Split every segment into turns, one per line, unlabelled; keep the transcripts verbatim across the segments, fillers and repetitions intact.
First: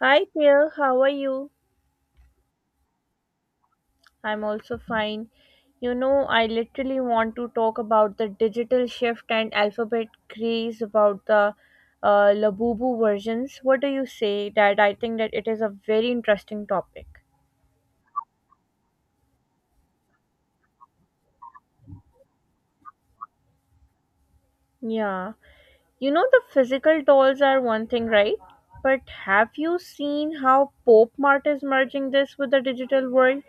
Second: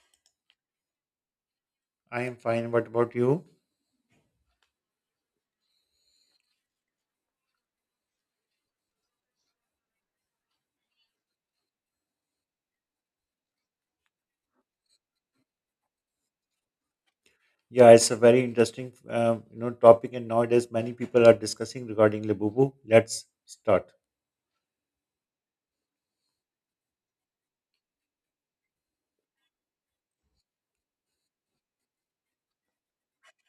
Hi there, how are you?
I am fine. What about you?
I'm also fine. You know, I literally want to talk about the digital shift and alphabet craze about the uh, Labubu versions. What do you say? That I think that it is a very interesting topic.
Yeah, it's a very interesting, um, you know, topic, and nowadays many people are discussing regarding Labubu. Let's start.
Yeah. You know, the physical dolls are one thing, right? But have you seen how Pop Mart is merging this with the digital world?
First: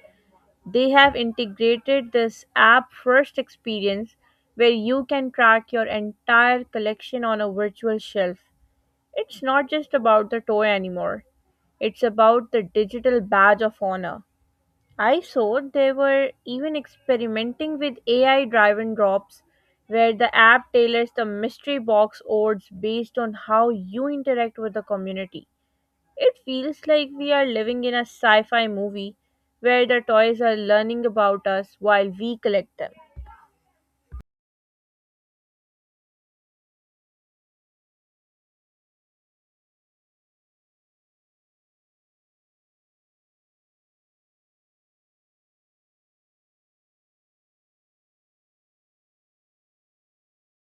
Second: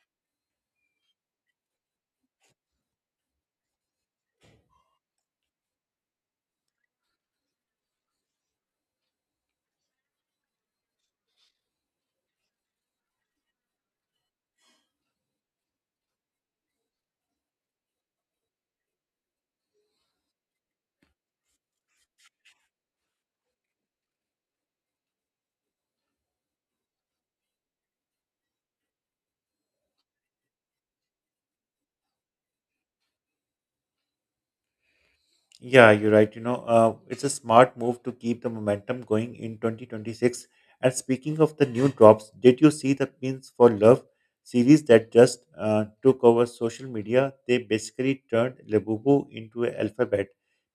They have integrated this app first experience where you can track your entire collection on a virtual shelf. It's not just about the toy anymore, it's about the digital badge of honor. I saw they were even experimenting with A I drive and drops where the app tailors the mystery box odds based on how you interact with the community. It feels like we are living in a sci fi movie where the toys are learning about us while we collect them.
Yeah, you're right. You know, uh, it's a smart move to keep the momentum going in twenty twenty-six. And speaking of the new drops, did you see the Pins for Love series that just uh, took over social media? They basically turned Labubu into an alphabet.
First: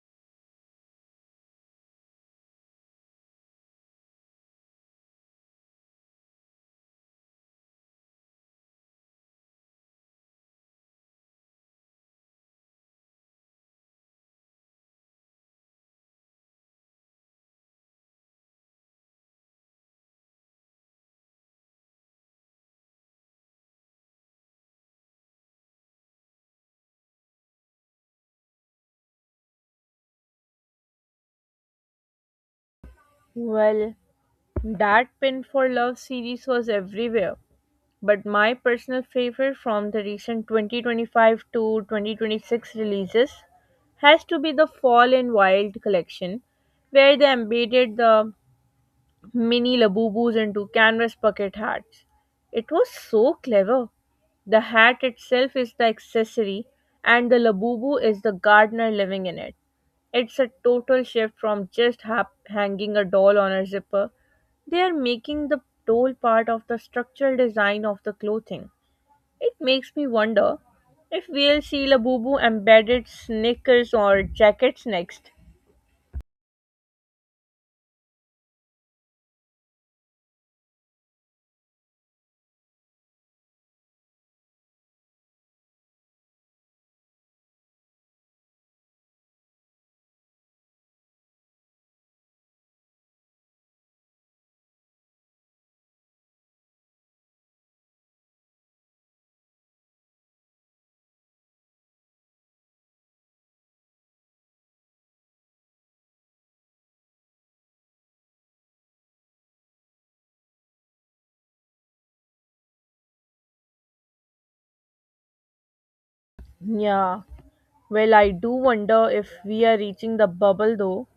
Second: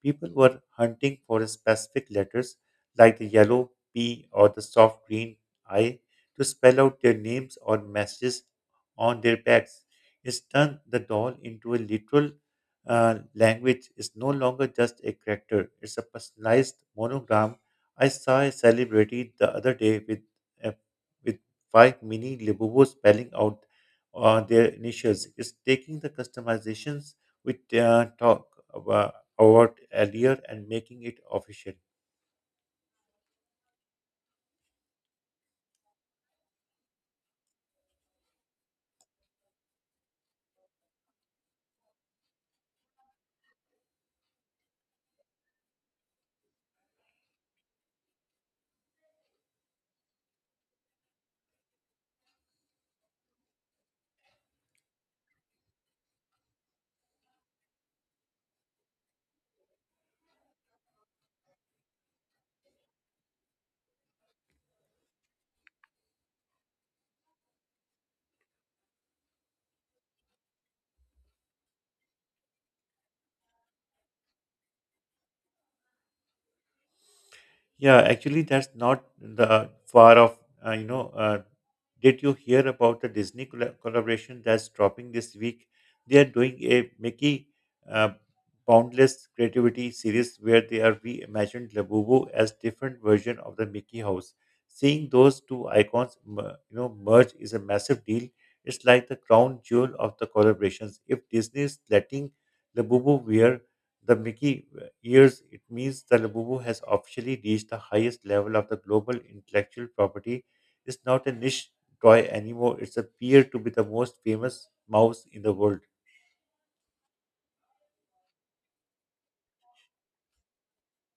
People were hunting for a specific letters like the yellow P or the soft green I to spell out their names or messages on their backs. It's turned the doll into a literal uh, language is no longer just a character, it's a personalized monogram. I saw a celebrity the other day with, uh, with five mini Libobos spelling out uh, their initials. It's taking the customizations we uh, talked about about earlier and making it official.
Well, that Pin for Love series was everywhere, but my personal favorite from the recent twenty twenty-five to twenty twenty-six releases has to be the Fall in Wild collection, where they embedded the mini Labubus into canvas bucket hats. It was so clever. The hat itself is the accessory, and the labubu is the gardener living in it. It's a total shift from just hap- hanging a doll on a zipper. They are making the doll part of the structural design of the clothing. It makes me wonder if we'll see labubu embedded sneakers or jackets next.
Yeah, actually, that's not the far off. Uh, you know, uh, did you hear about the Disney colla- collaboration that's dropping this week? They are doing a Mickey uh, Boundless Creativity series where they are reimagined Labubu as different version of the Mickey House. Seeing those two icons, mer- you know, merge is a massive deal. It's like the crown jewel of the collaborations. If Disney is letting Labubu wear the Mickey years, it means the Labubu has officially reached the highest level of the global intellectual property. It's not a niche toy anymore, it's a peer to be the most famous mouse in the world.
Yeah, well, I do wonder if we are reaching the bubble though.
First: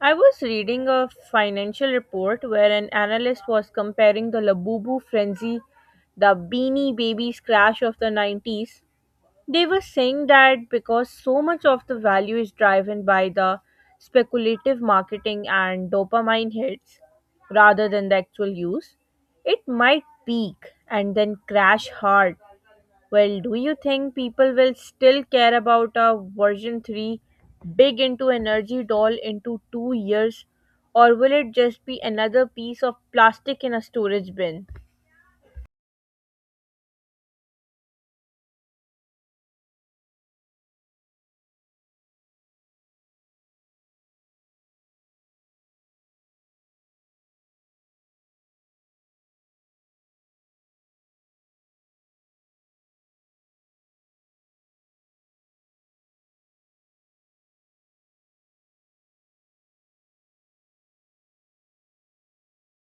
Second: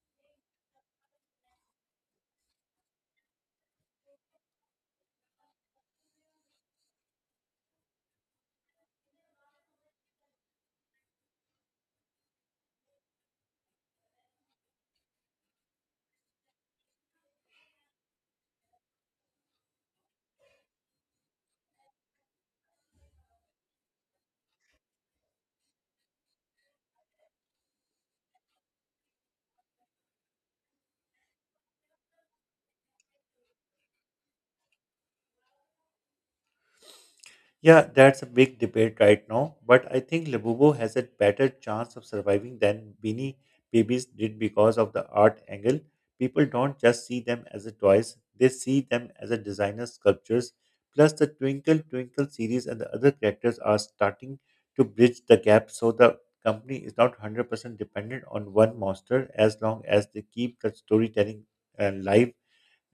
I was reading a financial report where an analyst was comparing the Labubu frenzy, the Beanie Babies crash of the nineties. They were saying that because so much of the value is driven by the speculative marketing and dopamine hits rather than the actual use, it might peak and then crash hard. Well, do you think people will still care about a version three big into energy doll into two years, or will it just be another piece of plastic in a storage bin?
Yeah, that's a big debate right now, but I think Labubu has a better chance of surviving than Beanie Babies did because of the art angle. People don't just see them as a toys, they see them as a designer sculptures. Plus, the Twinkle Twinkle series and the other characters are starting to bridge the gap so the company is not one hundred percent dependent on one monster as long as they keep the storytelling uh, live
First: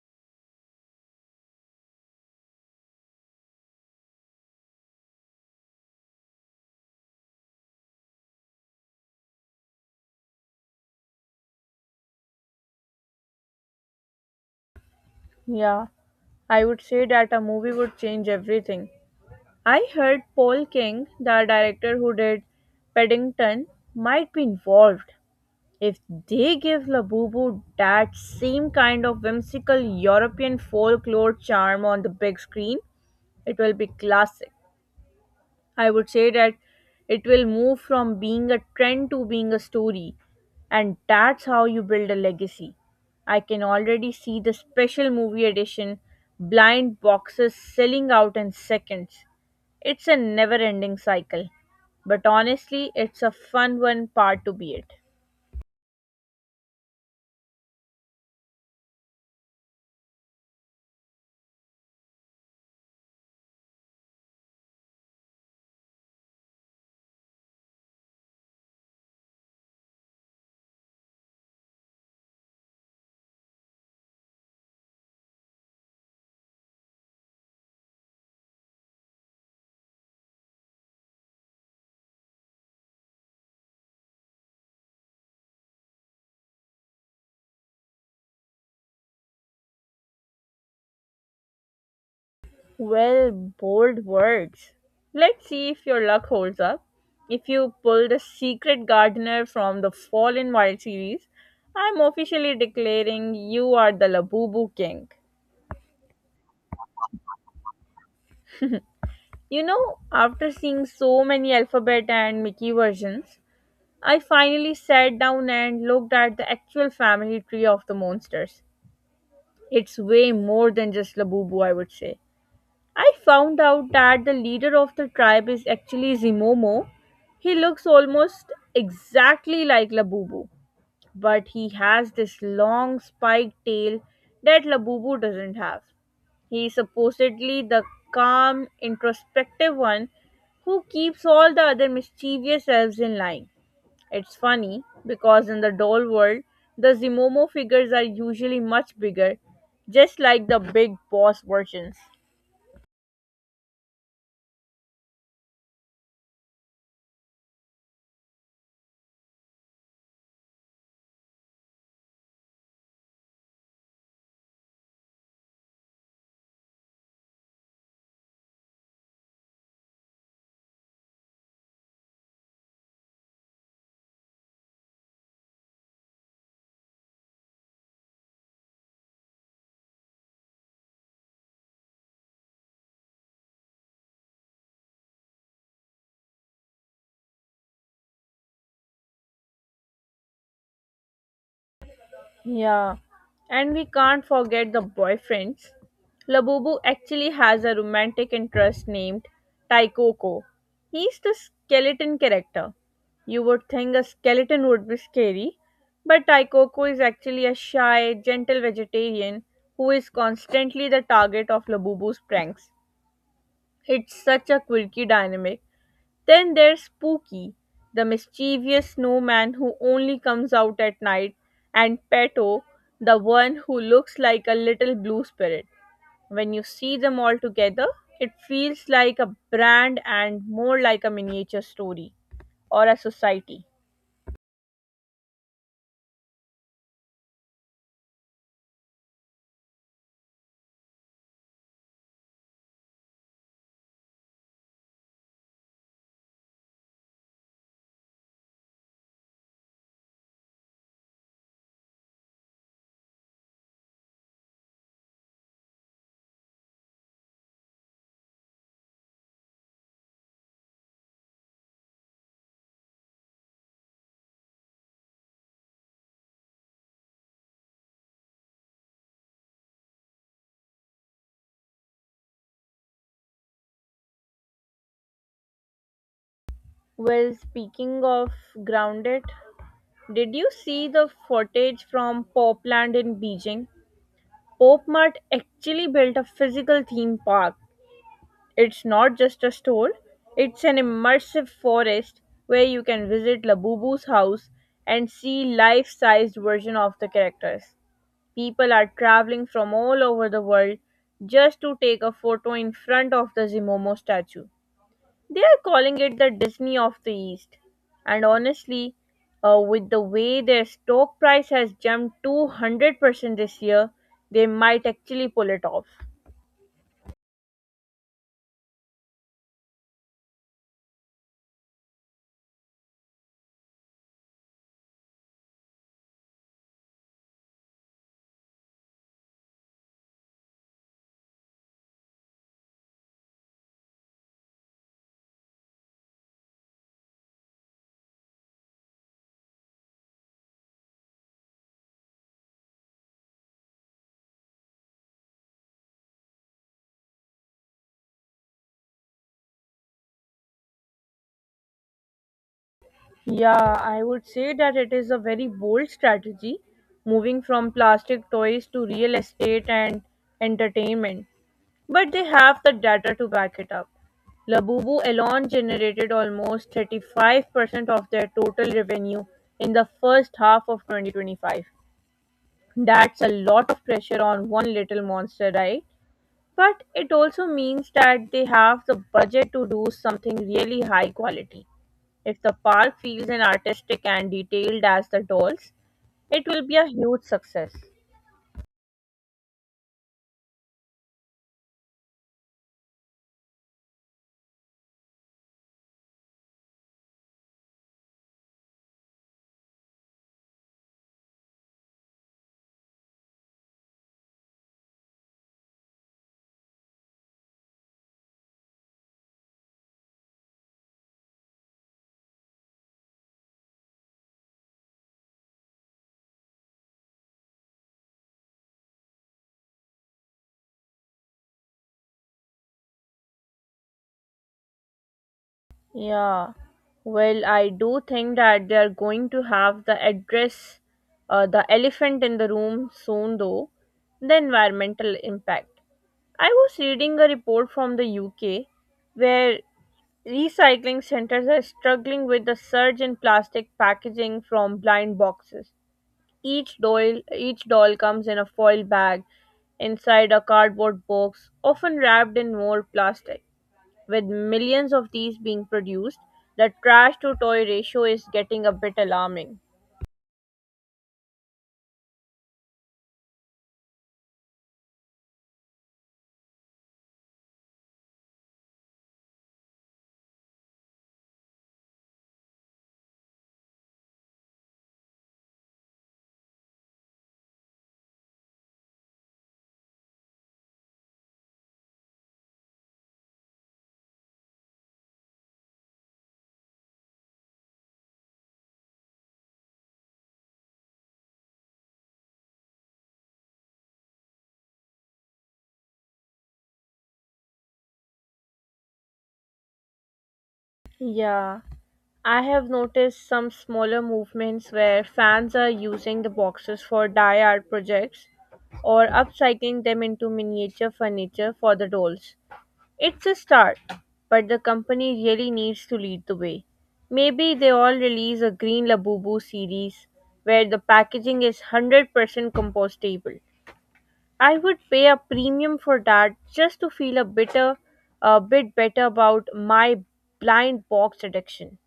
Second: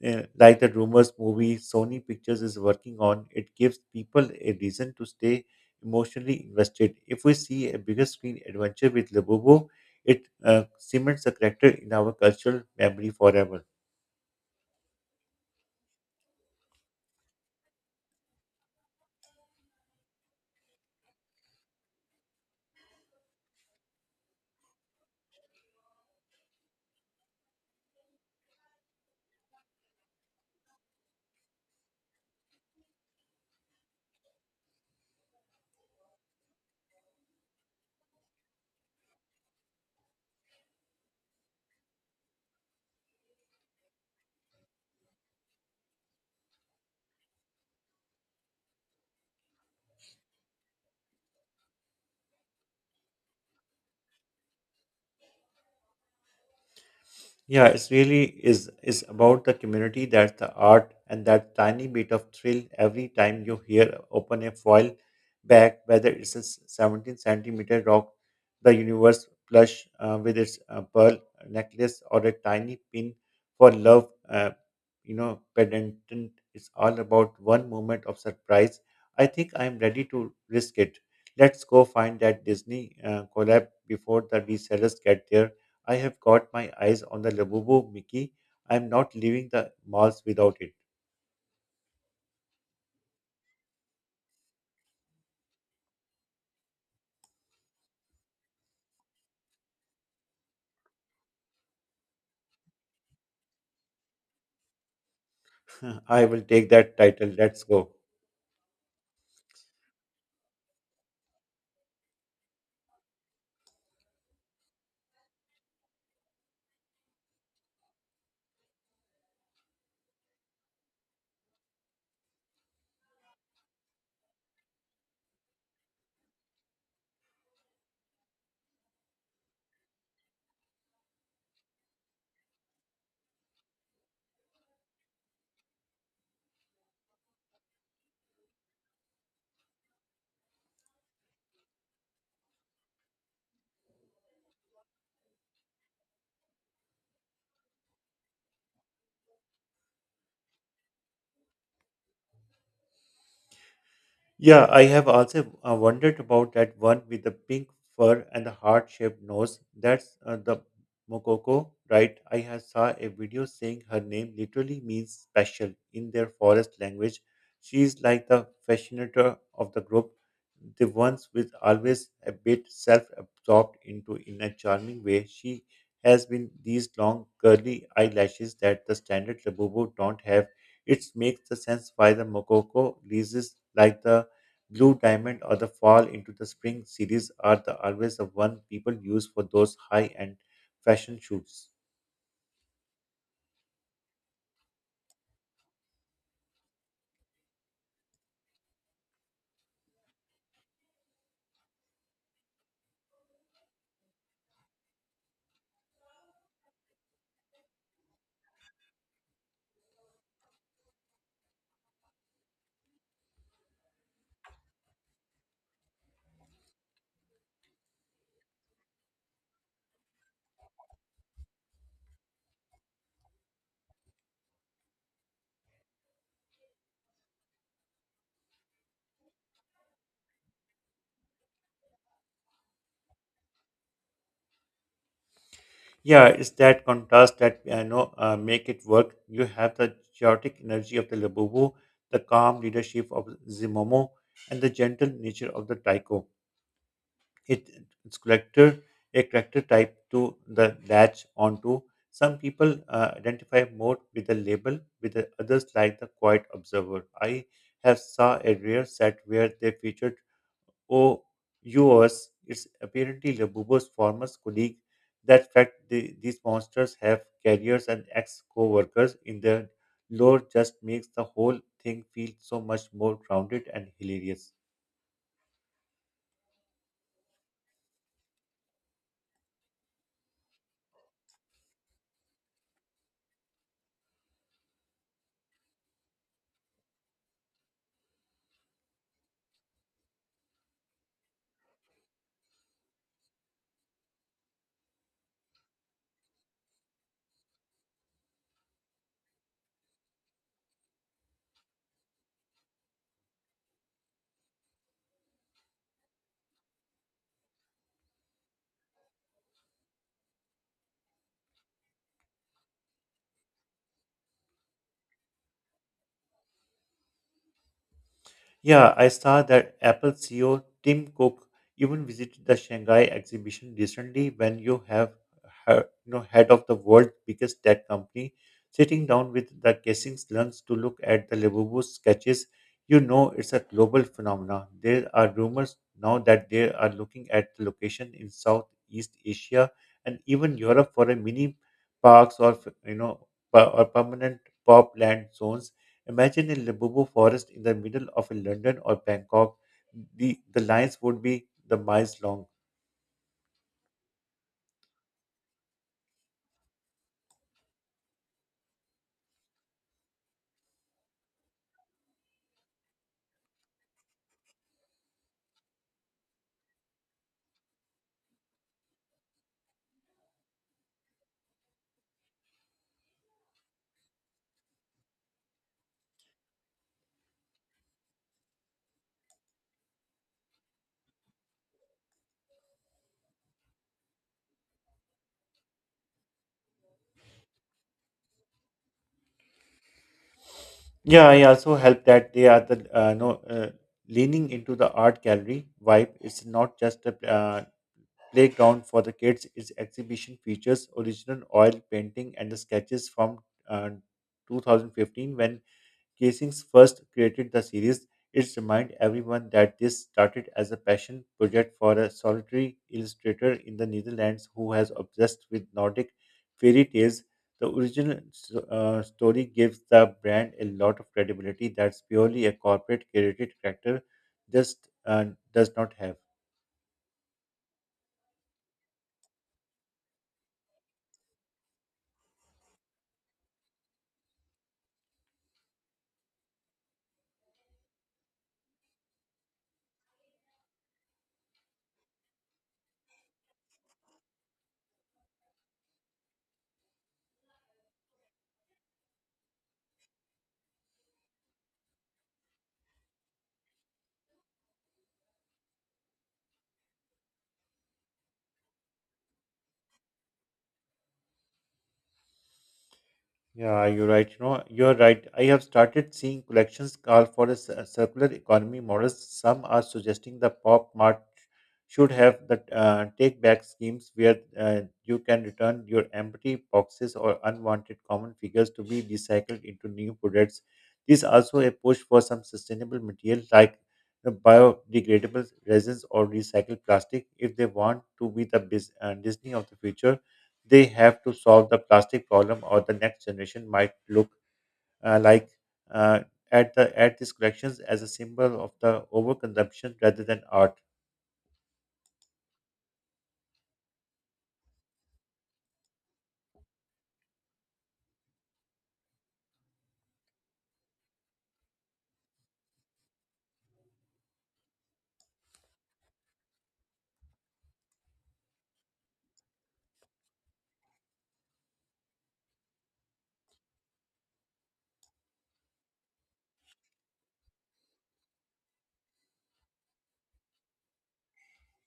uh, like the rumors movie Sony Pictures is working on, it gives people a reason to stay emotionally invested. If we see a bigger screen adventure with Labubu, it uh, cements the character in our cultural memory forever.
Yeah, I would say that a movie would change everything. I heard Paul King, the director who did Paddington, might be involved. If they give Labubu that same kind of whimsical European folklore charm on the big screen, it will be classic. I would say that it will move from being a trend to being a story, and that's how you build a legacy. I can already see the special movie edition blind boxes selling out in seconds. It's a never ending cycle, but honestly, it's a fun one part to be it.
Yeah, it's really is is about the community. That's the art, and that tiny bit of thrill every time you hear open a foil back, whether it's a s- seventeen centimeter rock, the universe plush uh, with its uh, pearl necklace, or a tiny pin for love, uh, you know, pendant. It's all about one moment of surprise. I think I'm ready to risk it. Let's go find that Disney uh, collab before the resellers get there. I have got my eyes on the Labubu Mickey. I'm not leaving the malls without it.
Well, bold words. Let's see if your luck holds up. If you pull the secret gardener from the Fall in Wild series, I'm officially declaring you are the Labubu king.
I will take that title. Let's go.
You know, after seeing so many alphabet and Mickey versions, I finally sat down and looked at the actual family tree of the monsters. It's way more than just Labubu, I would say. I found out that the leader of the tribe is actually Zimomo. He looks almost exactly like Labubu, but he has this long spiked tail that Labubu doesn't have. He is supposedly the calm, introspective one who keeps all the other mischievous elves in line. It's funny because in the doll world, the Zimomo figures are usually much bigger, just like the big boss versions.
Yeah, I have also uh, wondered about that one with the pink fur and the heart-shaped nose. That's uh, the Mokoko, right? I have saw a video saying her name literally means special in their forest language. She is like the fascinator of the group, the ones with always a bit self-absorbed into in a charming way. She has been these long curly eyelashes that the standard labubu don't have. It makes the sense why the Mokoko leases like the Blue Diamond or the Fall into the Spring series are the always the one people use for those high-end fashion shoots.
Yeah, and we can't forget the boyfriends. Labubu actually has a romantic interest named Taikoko. He's the skeleton character. You would think a skeleton would be scary, but Taikoko is actually a shy, gentle vegetarian who is constantly the target of Labubu's pranks. It's such a quirky dynamic. Then there's Spooky, the mischievous snowman who only comes out at night, and Petto, the one who looks like a little blue spirit. When you see them all together, it feels like a brand and more like a miniature story or a society.
Yeah, it's that contrast that uh, you know uh, make it work. You have the chaotic energy of the Labubu, the calm leadership of Zimomo, and the gentle nature of the Taiko. It its character a character type to the latch onto. Some people uh, identify more with the label, with the others like the quiet observer. I have saw a rare set where they featured O yours. It's apparently Labubo's former colleague. That fact, the, these monsters have carriers and ex-co-workers in their lore just makes the whole thing feel so much more grounded and hilarious.
Well, speaking of grounded, did you see the footage from Popland in Beijing? Pop Mart actually built a physical theme park. It's not just a store, it's an immersive forest where you can visit Labubu's house and see life-sized version of the characters. People are traveling from all over the world just to take a photo in front of the Zimomo statue. They are calling it the Disney of the East. And honestly, uh, with the way their stock price has jumped two hundred percent this year, they might actually pull it off.
Yeah, I saw that Apple C E O Tim Cook even visited the Shanghai exhibition recently when you have her- you know, head of the world's biggest tech company sitting down with the Kessing's lunch to look at the Lenovo sketches. You know it's a global phenomena. There are rumors now that they are looking at the location in Southeast Asia and even Europe for a mini parks or you know per- or permanent pop land zones. Imagine a Libobo forest in the middle of a London or Bangkok. The, the lines would be the miles long.
Yeah, I would say that it is a very bold strategy, moving from plastic toys to real estate and entertainment. But they have the data to back it up. Labubu alone generated almost thirty-five percent of their total revenue in the first half of twenty twenty-five. That's a lot of pressure on one little monster, right? But it also means that they have the budget to do something really high quality. If the park feels as artistic and detailed as the dolls, it will be a huge success.
Yeah, I also help that they are the uh, no uh, leaning into the art gallery vibe. It's not just a uh, playground for the kids. Its exhibition features original oil painting and the sketches from uh, two thousand fifteen when Casings first created the series. It's remind everyone that this started as a passion project for a solitary illustrator in the Netherlands who has obsessed with Nordic fairy tales. The original s- uh, story gives the brand a lot of credibility that's purely a corporate created character just uh, does not have.
Yeah, well, I do think that they are going to have the address, uh, the elephant in the room soon, though, the environmental impact. I was reading a report from the U K where recycling centers are struggling with the surge in plastic packaging from blind boxes. Each doll, each doll comes in a foil bag inside a cardboard box, often wrapped in more plastic. With millions of these being produced, the trash to toy ratio is getting a bit alarming.
Yeah, you're right. You know, you're right. I have started seeing collections call for a cir- circular economy models. Some are suggesting the pop mart should have the uh, take back schemes where uh, you can return your empty boxes or unwanted common figures to be recycled into new products. There's also a push for some sustainable material like the biodegradable resins or recycled plastic. If they want to be the bus- uh, Disney of the future, they have to solve the plastic problem, or the next generation might look uh, like uh, at the at these collections as a symbol of the overconsumption rather than art.
Yeah, I have noticed some smaller movements where fans are using the boxes for dye art projects or upcycling them into miniature furniture for the dolls. It's a start, but the company really needs to lead the way. Maybe they all release a green labubu series where the packaging is one hundred percent compostable. I would pay a premium for that just to feel a bitter a bit better about my blind box addiction.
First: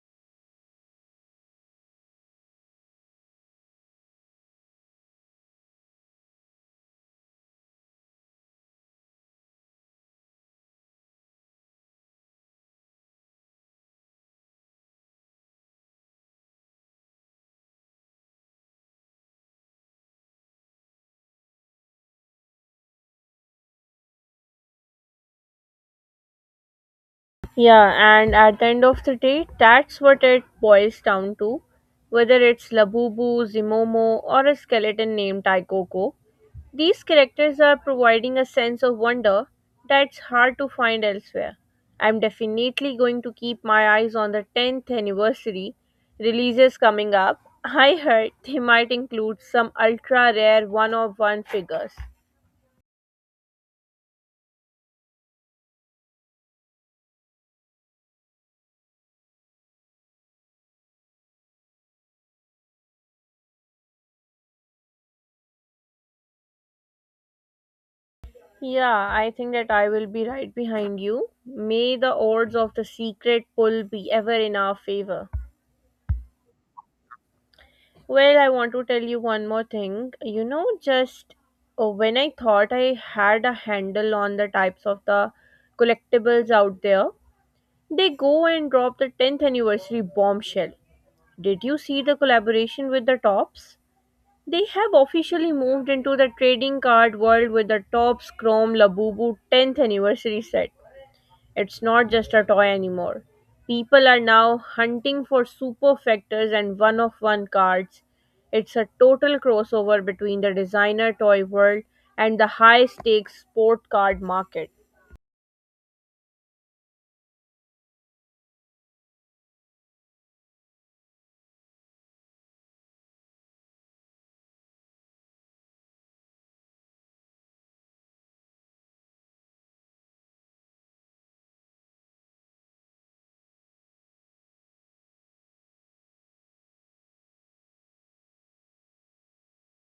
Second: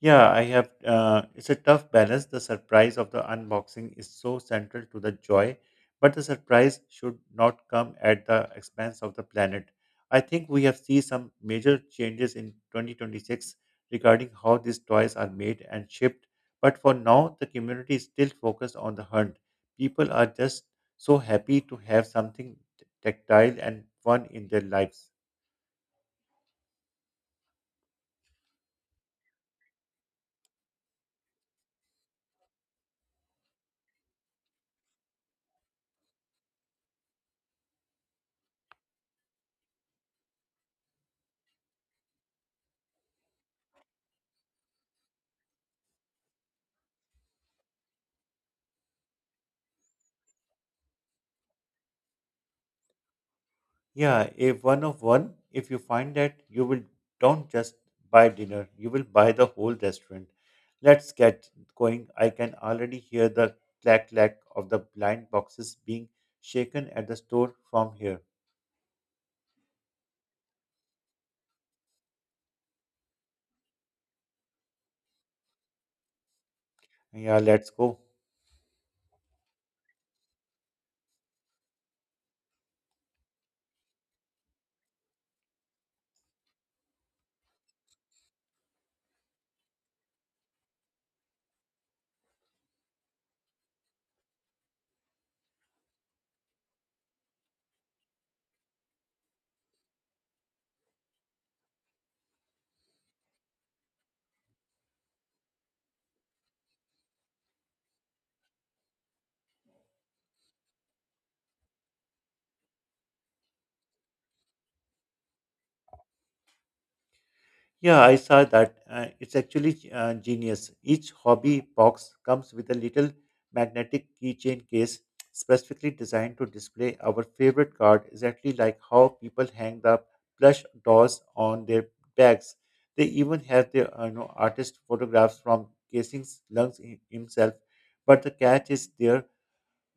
Yeah, I have. Uh, it's a tough balance. The surprise of the unboxing is so central to the joy, but the surprise should not come at the expense of the planet. I think we have seen some major changes in twenty twenty-six regarding how these toys are made and shipped. But for now, the community is still focused on the hunt. People are just so happy to have something t- tactile and fun in their lives.
Yeah, and at the end of the day, that's what it boils down to. Whether it's Labubu, Zimomo, or a skeleton named Taikoko, these characters are providing a sense of wonder that's hard to find elsewhere. I'm definitely going to keep my eyes on the tenth anniversary releases coming up. I heard they might include some ultra rare one of one figures.
Yeah, if one of one, if you find that you will don't just buy dinner, you will buy the whole restaurant. Let's get going. I can already hear the clack clack of the blind boxes being shaken at the store from here.
Yeah, I think that I will be right behind you. May the odds of the secret pull be ever in our favor.
Yeah, let's go.
Well, I want to tell you one more thing. You know, just uh, when I thought I had a handle on the types of the collectibles out there, they go and drop the tenth anniversary bombshell. Did you see the collaboration with the Tops? They have officially moved into the trading card world with the Tops Chrome Labubu tenth anniversary set. It's not just a toy anymore. People are now hunting for superfectors and one of one cards. It's a total crossover between the designer toy world and the high stakes sport card market.
Yeah, I saw that. Uh, it's actually uh, genius. Each hobby box comes with a little magnetic keychain case specifically designed to display our favorite card, exactly like how people hang the plush dolls on their bags. They even have their uh, you know, artist photographs from Casing's lungs himself. But the catch is there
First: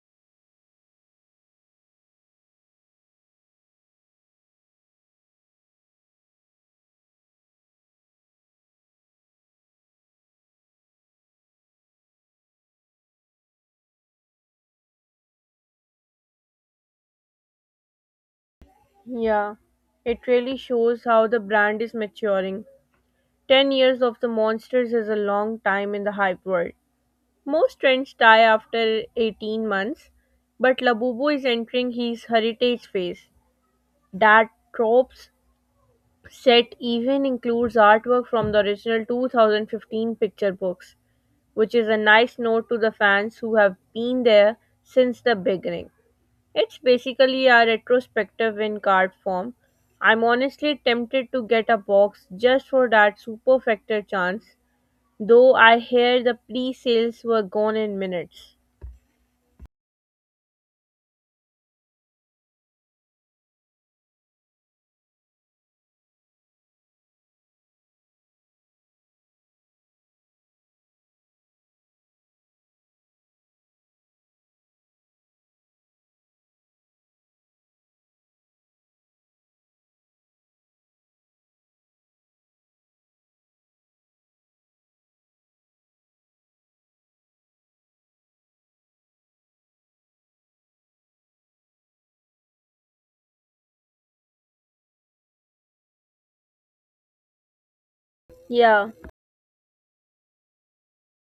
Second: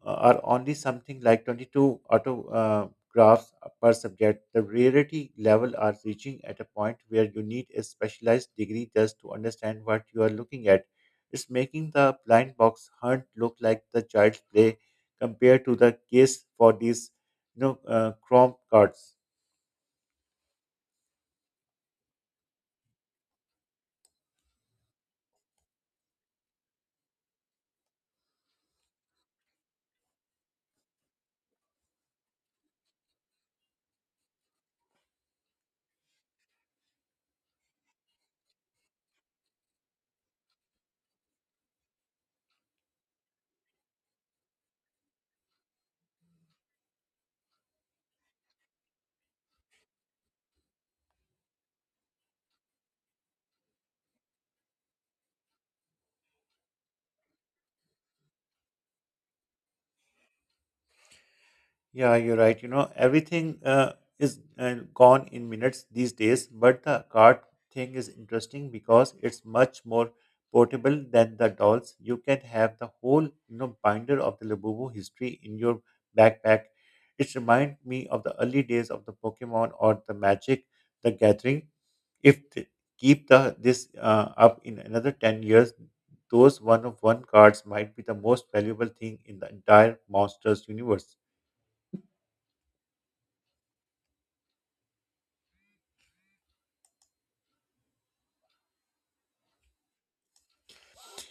uh, are only something like twenty-two autographs per subject. The rarity level are reaching at a point where you need a specialized degree just to understand what you are looking at. It's making the blind box hunt look like the child's play compared to the case for these you know, uh, Chrome cards.
Yeah, it really shows how the brand is maturing. ten years of the monsters is a long time in the hype world. Most trends die after eighteen months, but Labubu is entering his heritage phase. Dad tropes. Set even includes artwork from the original two thousand fifteen picture books, which is a nice note to the fans who have been there since the beginning. It's basically a retrospective in card form. I'm honestly tempted to get a box just for that super factor chance, though I hear the pre sales were gone in minutes.
Yeah, you're right. You know, everything uh, is uh, gone in minutes these days, but the cart thing is interesting because it's much more portable than the dolls. You can have the whole, you know, binder of the Labubu history in your backpack. It reminds me of the early days of the Pokemon or the Magic, the Gathering. If they keep the this uh, up in another ten years, those one of one cards might be the most valuable thing in the entire Monsters universe.
Yeah,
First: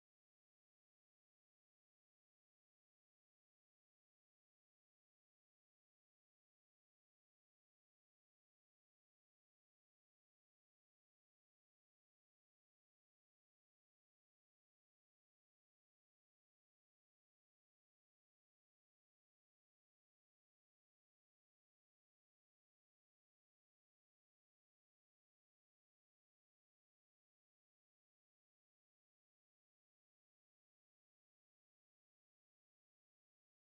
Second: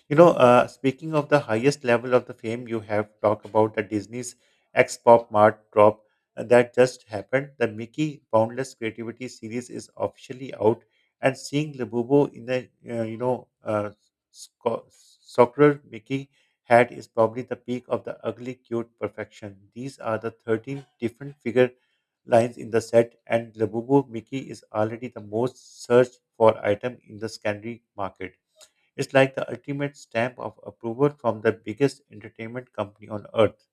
You know, uh, speaking of the highest level of the fame, you have talked about the Disney's X Pop Mart drop uh, that just happened. The Mickey Boundless Creativity series is officially out, and seeing Labubu in the uh, you know uh, sco- soccer Mickey hat is probably the peak of the ugly cute perfection. These are the thirteen different figure lines in the set, and Labubu Mickey is already the most searched for item in the secondary market. It's like the ultimate stamp of approval from the biggest entertainment company on earth.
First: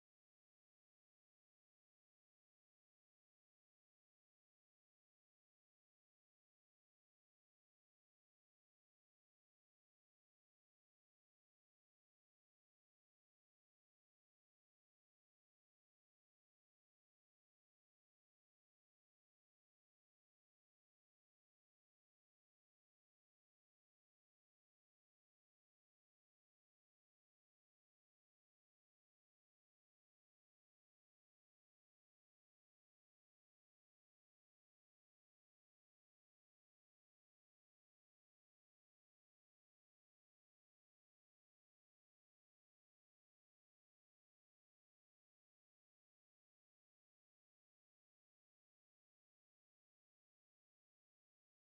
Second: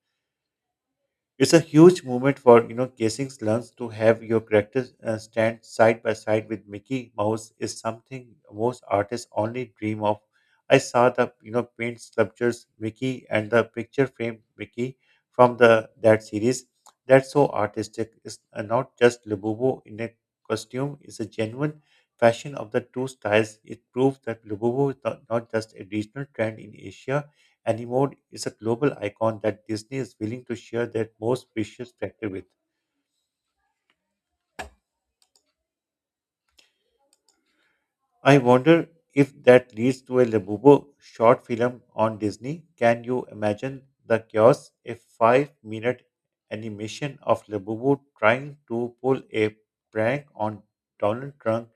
It's a huge moment for you know Casing's learns. To have your character uh, stand side by side with Mickey Mouse is something most artists only dream of. I saw the you know paint sculptures Mickey and the picture frame Mickey from the that series. That's so artistic. It's uh, not just Lububo in a costume. It's a genuine fashion of the two styles. It proves that Lububo is not, not just a regional trend in Asia. Animold is a global icon that Disney is willing to share their most precious treasure with. I wonder if that leads to a Labubu short film on Disney. Can you imagine the chaos? A five minute animation of Labubu trying to pull a prank on Donald Trump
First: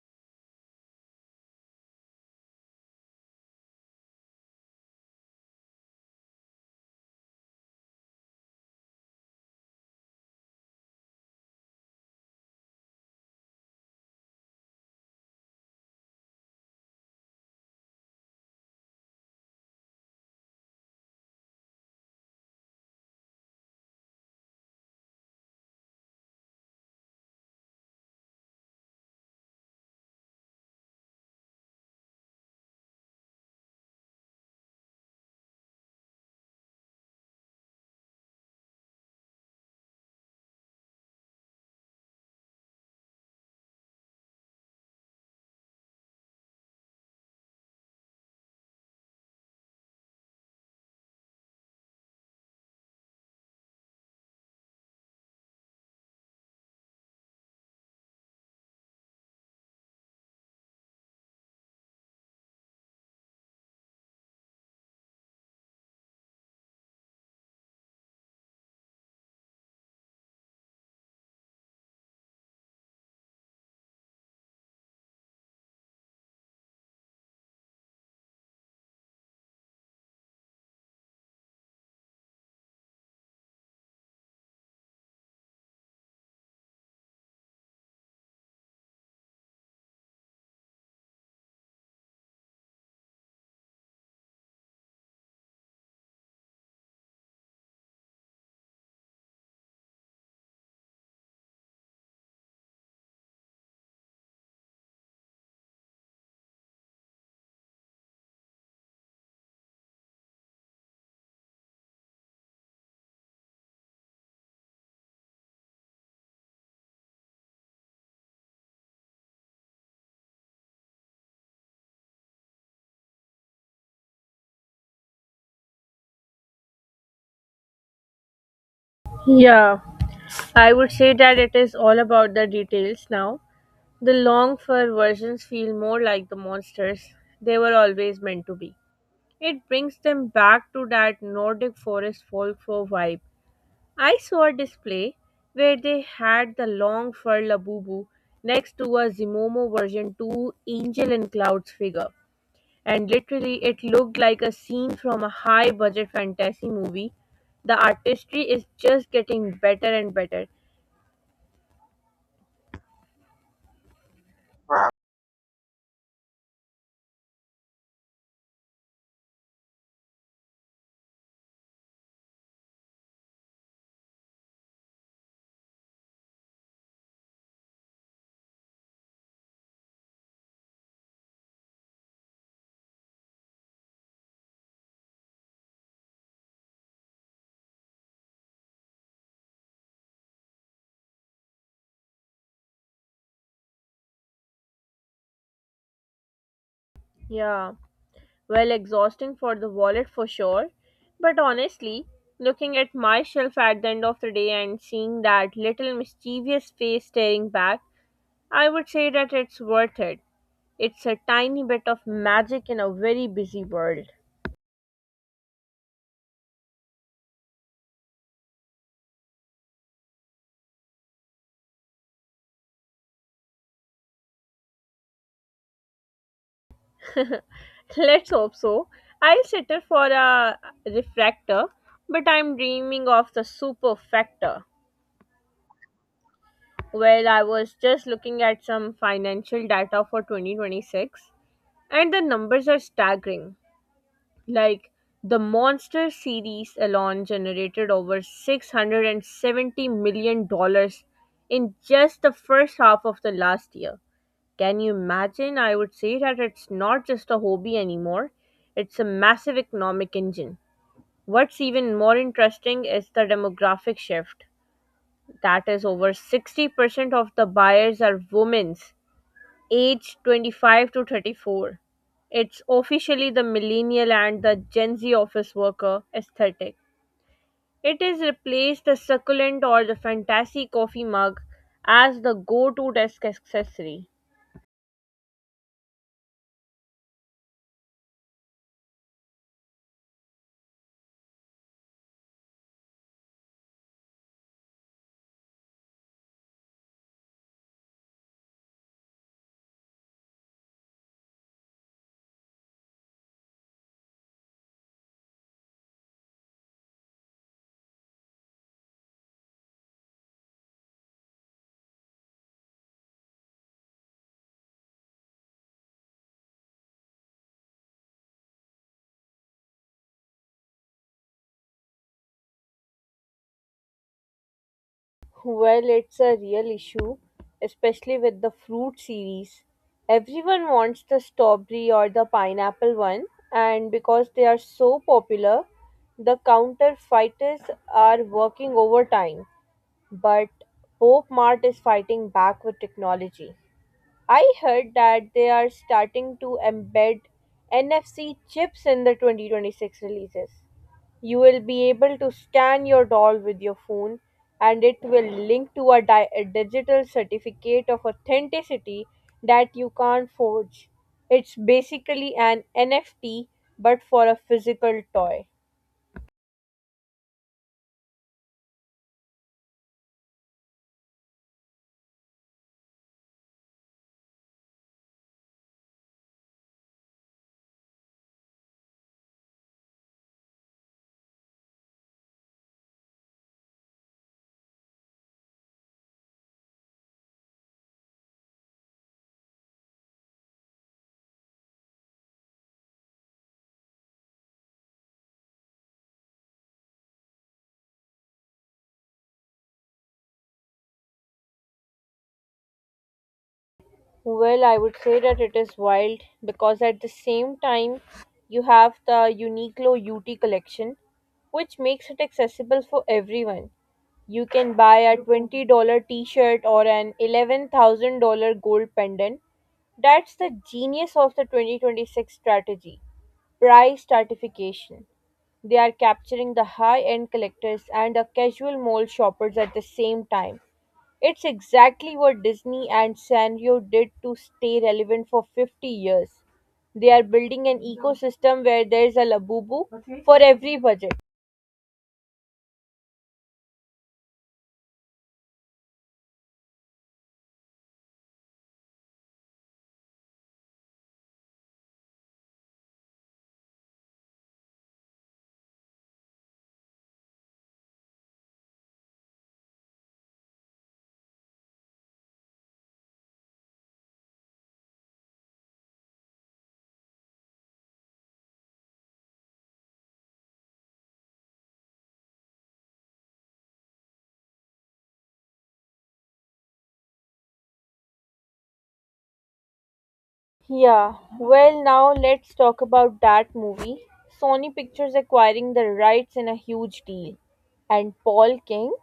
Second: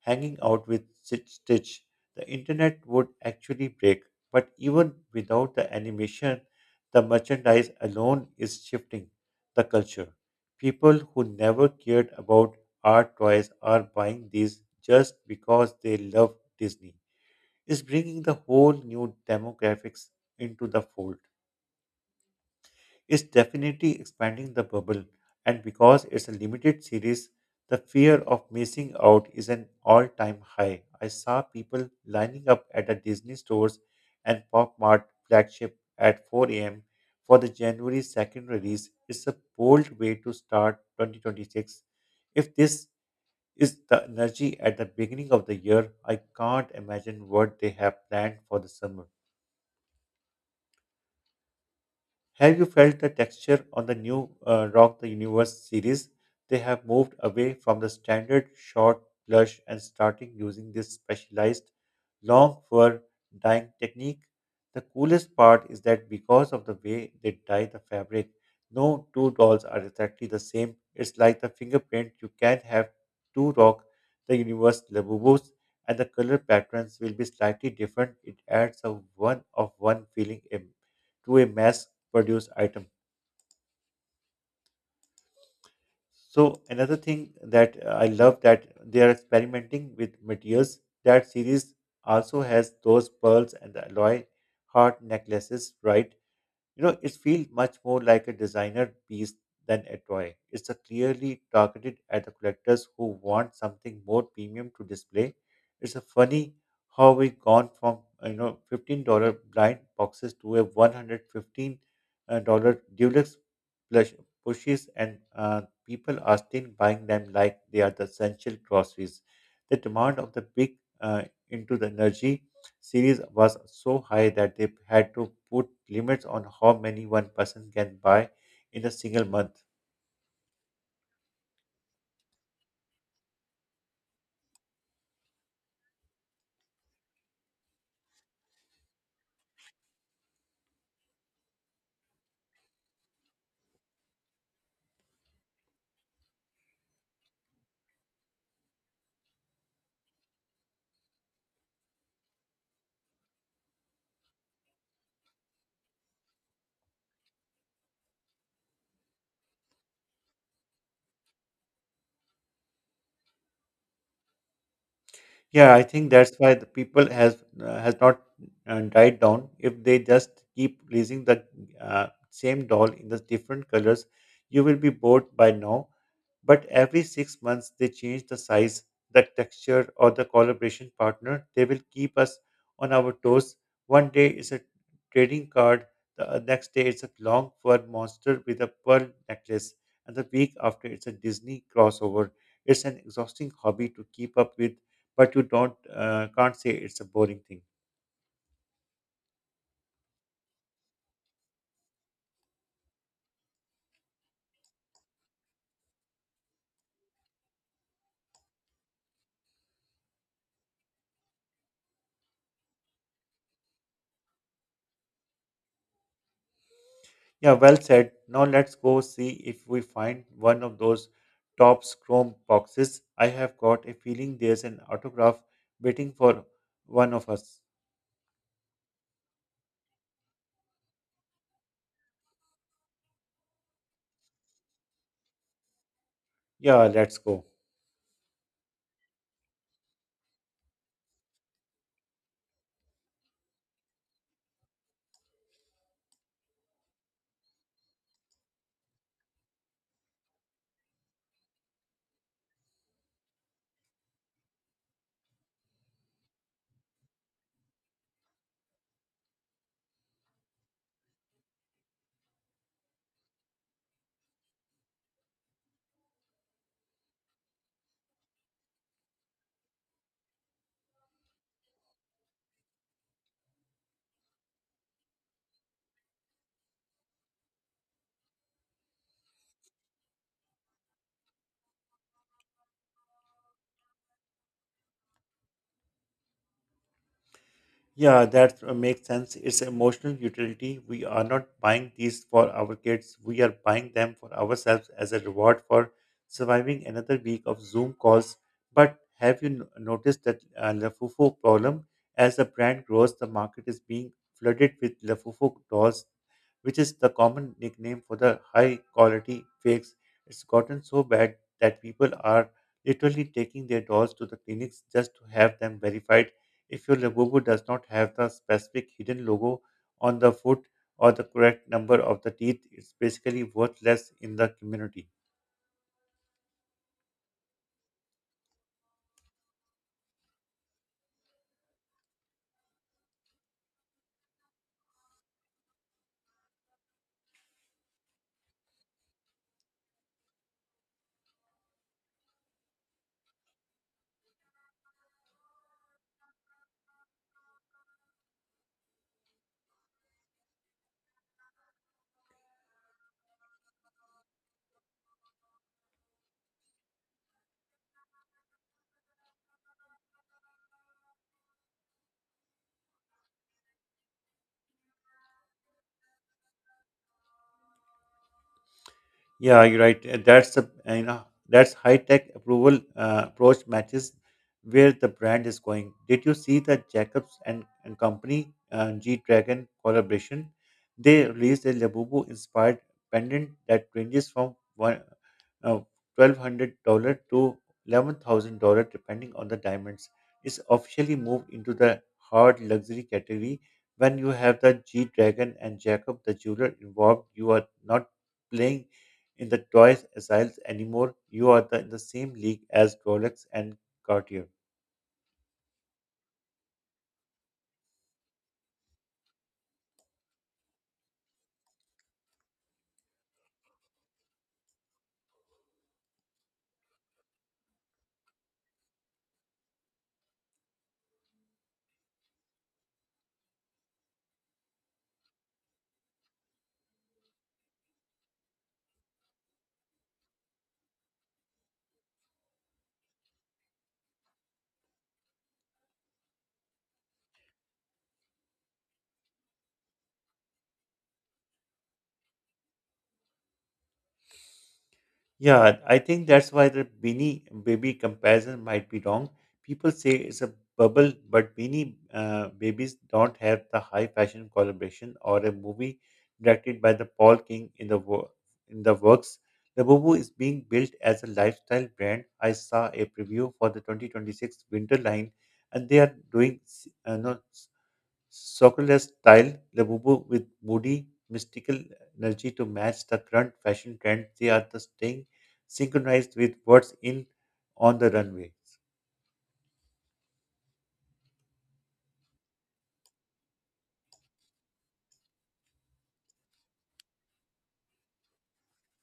hanging out with Stitch, the internet would actually break. But even without the animation, the merchandise alone is shifting the culture. People who never cared about art toys are buying these just because they love Disney. Is bringing the whole new demographics into the fold is definitely expanding the bubble, and because it's a limited series, the fear of missing out is an all time high. I saw people lining up at the Disney stores and Pop Mart flagship at four a m for the January second release. It's a bold way to start twenty twenty-six. If this is the energy at the beginning of the year, I can't imagine what they have planned for the summer. Have you felt the texture on the new uh, Rock the Universe series? They have moved away from the standard short blush and starting using this specialized long fur dyeing technique. The coolest part is that because of the way they dye the fabric, no two dolls are exactly the same. It's like the fingerprint. You can have two Rock the Universe Labubus and the color patterns will be slightly different. It adds a one of one feeling a to a mass produced item. So another thing that uh, I love that they are experimenting with materials. That series also has those pearls and the alloy heart necklaces, right? You know, it feels much more like a designer piece than a toy. It's a clearly targeted at the collectors who want something more premium to display. It's a funny how we've gone from uh, you know fifteen dollar blind boxes to a one hundred fifteen uh, dollar deluxe plush pushes, and uh, people are still buying them like they are the essential groceries. The demand of the big uh, into the energy series was so high that they had to put limits on how many one person can buy in a single month.
yeah. I would say that it is all about the details now. The long fur versions feel more like the monsters they were always meant to be. It brings them back to that Nordic forest folklore vibe. I saw a display where they had the long fur Labubu next to a Zimomo version two Angel in Clouds figure. And literally, it looked like a scene from a high budget fantasy movie. The artistry is just getting better and better.
Yeah, I think that's why the people has uh, has not uh, died down. If they just keep releasing the uh, same doll in the different colors, you will be bored by now. But every six months they change the size, the texture, or the collaboration partner. They will keep us on our toes. One day is a trading card, the uh, next day it's a long fur monster with a pearl necklace, and the week after it's a Disney crossover. It's an exhausting hobby to keep up with, but you don't uh, can't say it's a boring thing.
Yeah. Well, exhausting for the wallet for sure. But honestly, looking at myself at the end of the day and seeing that little mischievous face staring back, I would say that it's worth it. It's a tiny bit of magic in a very busy world.
Yeah, well said. Now let's go see if we find one of those Topps Chrome boxes. I have got a feeling there's an autograph waiting for one of us.
Let's hope so. I'll settle for a refractor, but I'm dreaming of the superfector.
Yeah, let's
Well, I
go.
was just looking at some financial data for twenty twenty-six, and the numbers are staggering. Like, the Monster series alone generated over six hundred seventy million dollars in just the first half of the last year. Can you imagine? I would say that it's not just a hobby anymore, it's a massive economic engine. What's even more interesting is the demographic shift. That is, over sixty percent of the buyers are women, age twenty-five to thirty-four. It's officially the millennial and the Gen Z office worker aesthetic. It has replaced the succulent or the fantasy coffee mug as the go to desk accessory.
Yeah, that uh, makes sense. It's emotional utility. We are not buying these for our kids. We are buying them for ourselves as a reward for surviving another week of Zoom calls. But have you no- noticed that uh, Lafufo problem? As the brand grows, the market is being flooded with Lafufo dolls, which is the common nickname for the high quality fakes. It's gotten so bad that people are literally taking their dolls to the clinics just to have them verified if your logo does not have the specific hidden logo on the foot or the correct number of the teeth, it's basically worthless in the community.
Well, it's a real issue, especially with the fruit series. Everyone wants the strawberry or the pineapple one, and because they are so popular, the counterfeiters are working overtime. But Pope Mart is fighting back with technology. I heard that they are starting to embed N F C chips in the twenty twenty-six releases. You will be able to scan your doll with your phone and it will link to a, di- a digital certificate of authenticity that you can't forge. It's basically an N F T but for a physical toy.
Yeah, you're right. Uh, That's a uh, you know that's high tech approval uh, approach matches where the brand is going. Did you see the Jacobs and, and Company uh, G Dragon collaboration? They released a Labubu inspired pendant that ranges from one. Now, twelve hundred dollars to eleven thousand dollars depending on the diamonds, is officially moved into the hard luxury category. When you have the G Dragon and Jacob the jeweler involved, you are not playing in the toys aisles anymore. You are the, in the same league as Rolex and Cartier.
Well, I would say that it is wild because at the same time you have the Uniqlo U T collection, which makes it accessible for everyone. You can buy a twenty dollars t shirt or an eleven thousand dollars gold pendant. That's the genius of the twenty twenty-six strategy price stratification. They are capturing the high end collectors and the casual mall shoppers at the same time. It's exactly what Disney and Sanrio did to stay relevant for fifty years. They are building an ecosystem where there's a labubu for every budget.
Yeah, I think that's why the Beanie baby comparison might be wrong. People say it's a bubble, but Beanie uh, babies don't have the high fashion collaboration or a movie directed by the Paul King in the wo- in the works. The Bubu is being built as a lifestyle brand. I saw a preview for the twenty twenty-six winter line, and they are doing s- uh, no, Soccerless style, Labubu with moody, mystical energy to match the current fashion trend, they are the staying synchronized with what's in on the runway.
Yeah, well, now let's talk about that movie. Sony Pictures acquiring the rights in a huge deal. And Paul King,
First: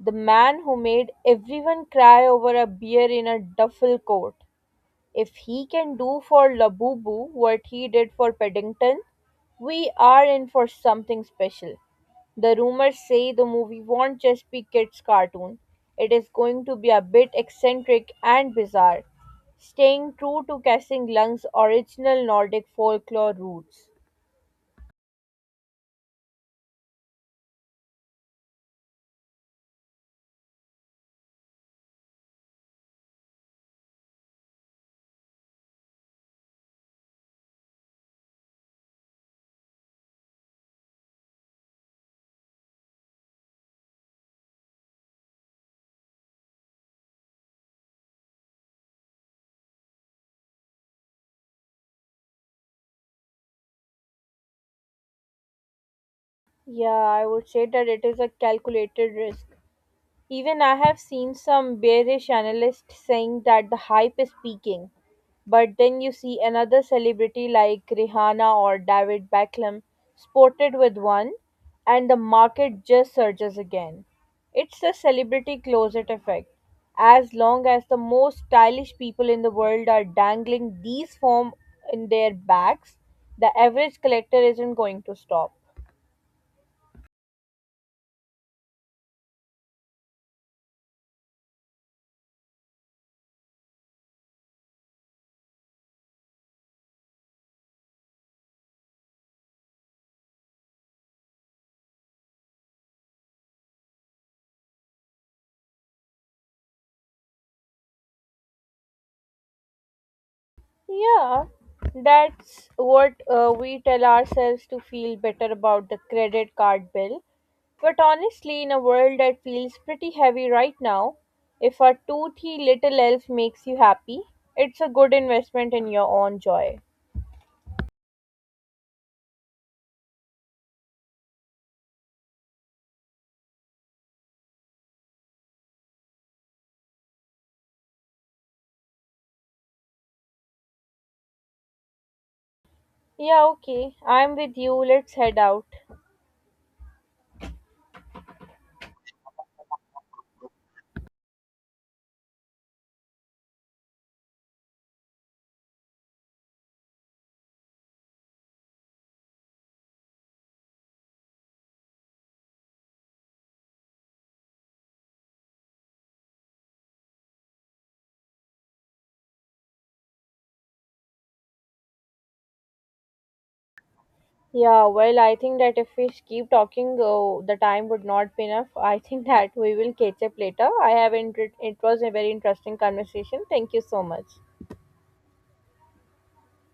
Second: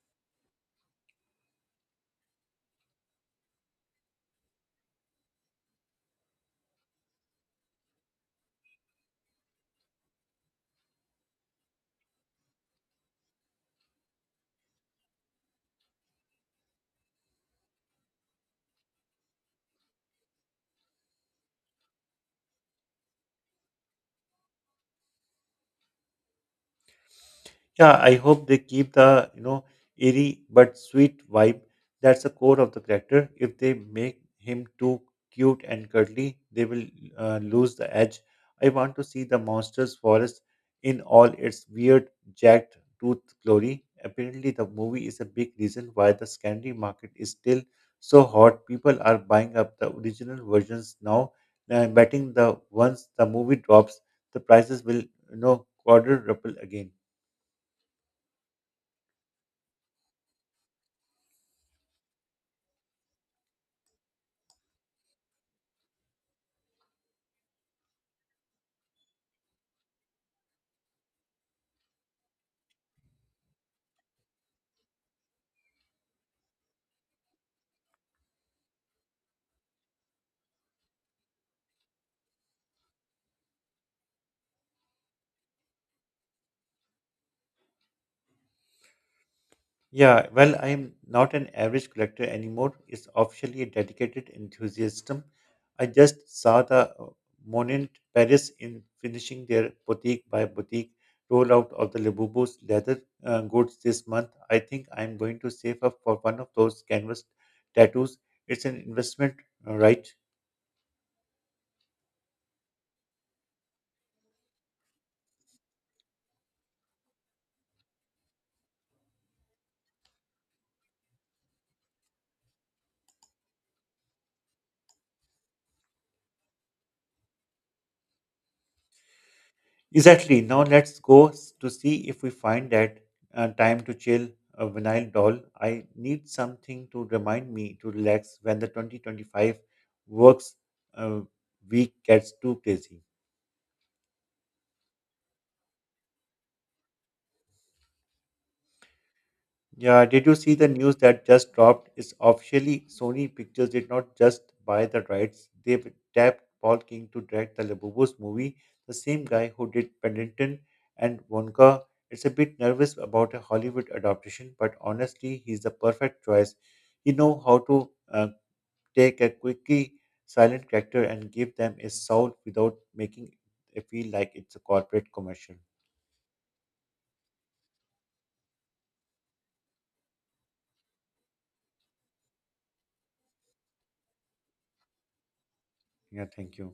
the man who made everyone cry over a beer in a duffel coat, if he can do for Labubu what he did for Paddington, we are in for something special. The rumors say the movie won't just be kids' cartoon. It is going to be a bit eccentric and bizarre, staying true to Casting Lung's original Nordic folklore roots.
Yeah, I hope they keep the, you know, eerie but sweet vibe. That's the core of the character. If they make him too cute and cuddly, they will uh, lose the edge. I want to see the monster's forest in all its weird, jagged tooth glory. Apparently, the movie is a big reason why the secondary market is still so hot. People are buying up the original versions now, and betting the once the movie drops, the prices will, you know, quadruple
Yeah,
again.
I would say that it is a calculated risk. Even I have seen some bearish analysts saying that the hype is peaking. But then you see another celebrity like Rihanna or David Beckham sported with one, and the market just surges again. It's the celebrity closet effect. As long as the most stylish people in the world are dangling these form in their backs, the average collector isn't going to stop.
Yeah, well, I am not an average collector anymore. It's officially a dedicated enthusiasm. I just saw the uh, Monet Paris in finishing their boutique by boutique rollout of the Leboubo's leather uh, goods this month. I think I'm going to save up for one of those canvas tattoos. It's an investment, uh, right?
Yeah, that's what uh, we tell ourselves to feel better about the credit card bill. But honestly, in a world that feels pretty heavy right now, if a toothy little elf makes you happy, it's a good investment in your own joy.
Exactly. Now let's go s- to see if we find that uh, time to chill a vinyl doll. I need something to remind me to relax when the twenty twenty-five works uh, week gets too busy.
Yeah, okay, I'm with you. Let's head out.
Yeah, did you see the news that just dropped? It's officially Sony Pictures did not just buy the rights, they've tapped Paul King to direct the Labubus movie, the same guy who did Paddington and Wonka. It's a bit nervous about a Hollywood adaptation, but honestly, he's the perfect choice. He know how to uh, take a quirky, silent character and give them a soul without making it feel like it's a
Yeah,
corporate
well, I
commercial.
think that if we keep talking, uh, the time would not be enough. I think that we will catch up later. I have inter- it was a very interesting conversation. Thank you so much.
Yeah, thank you.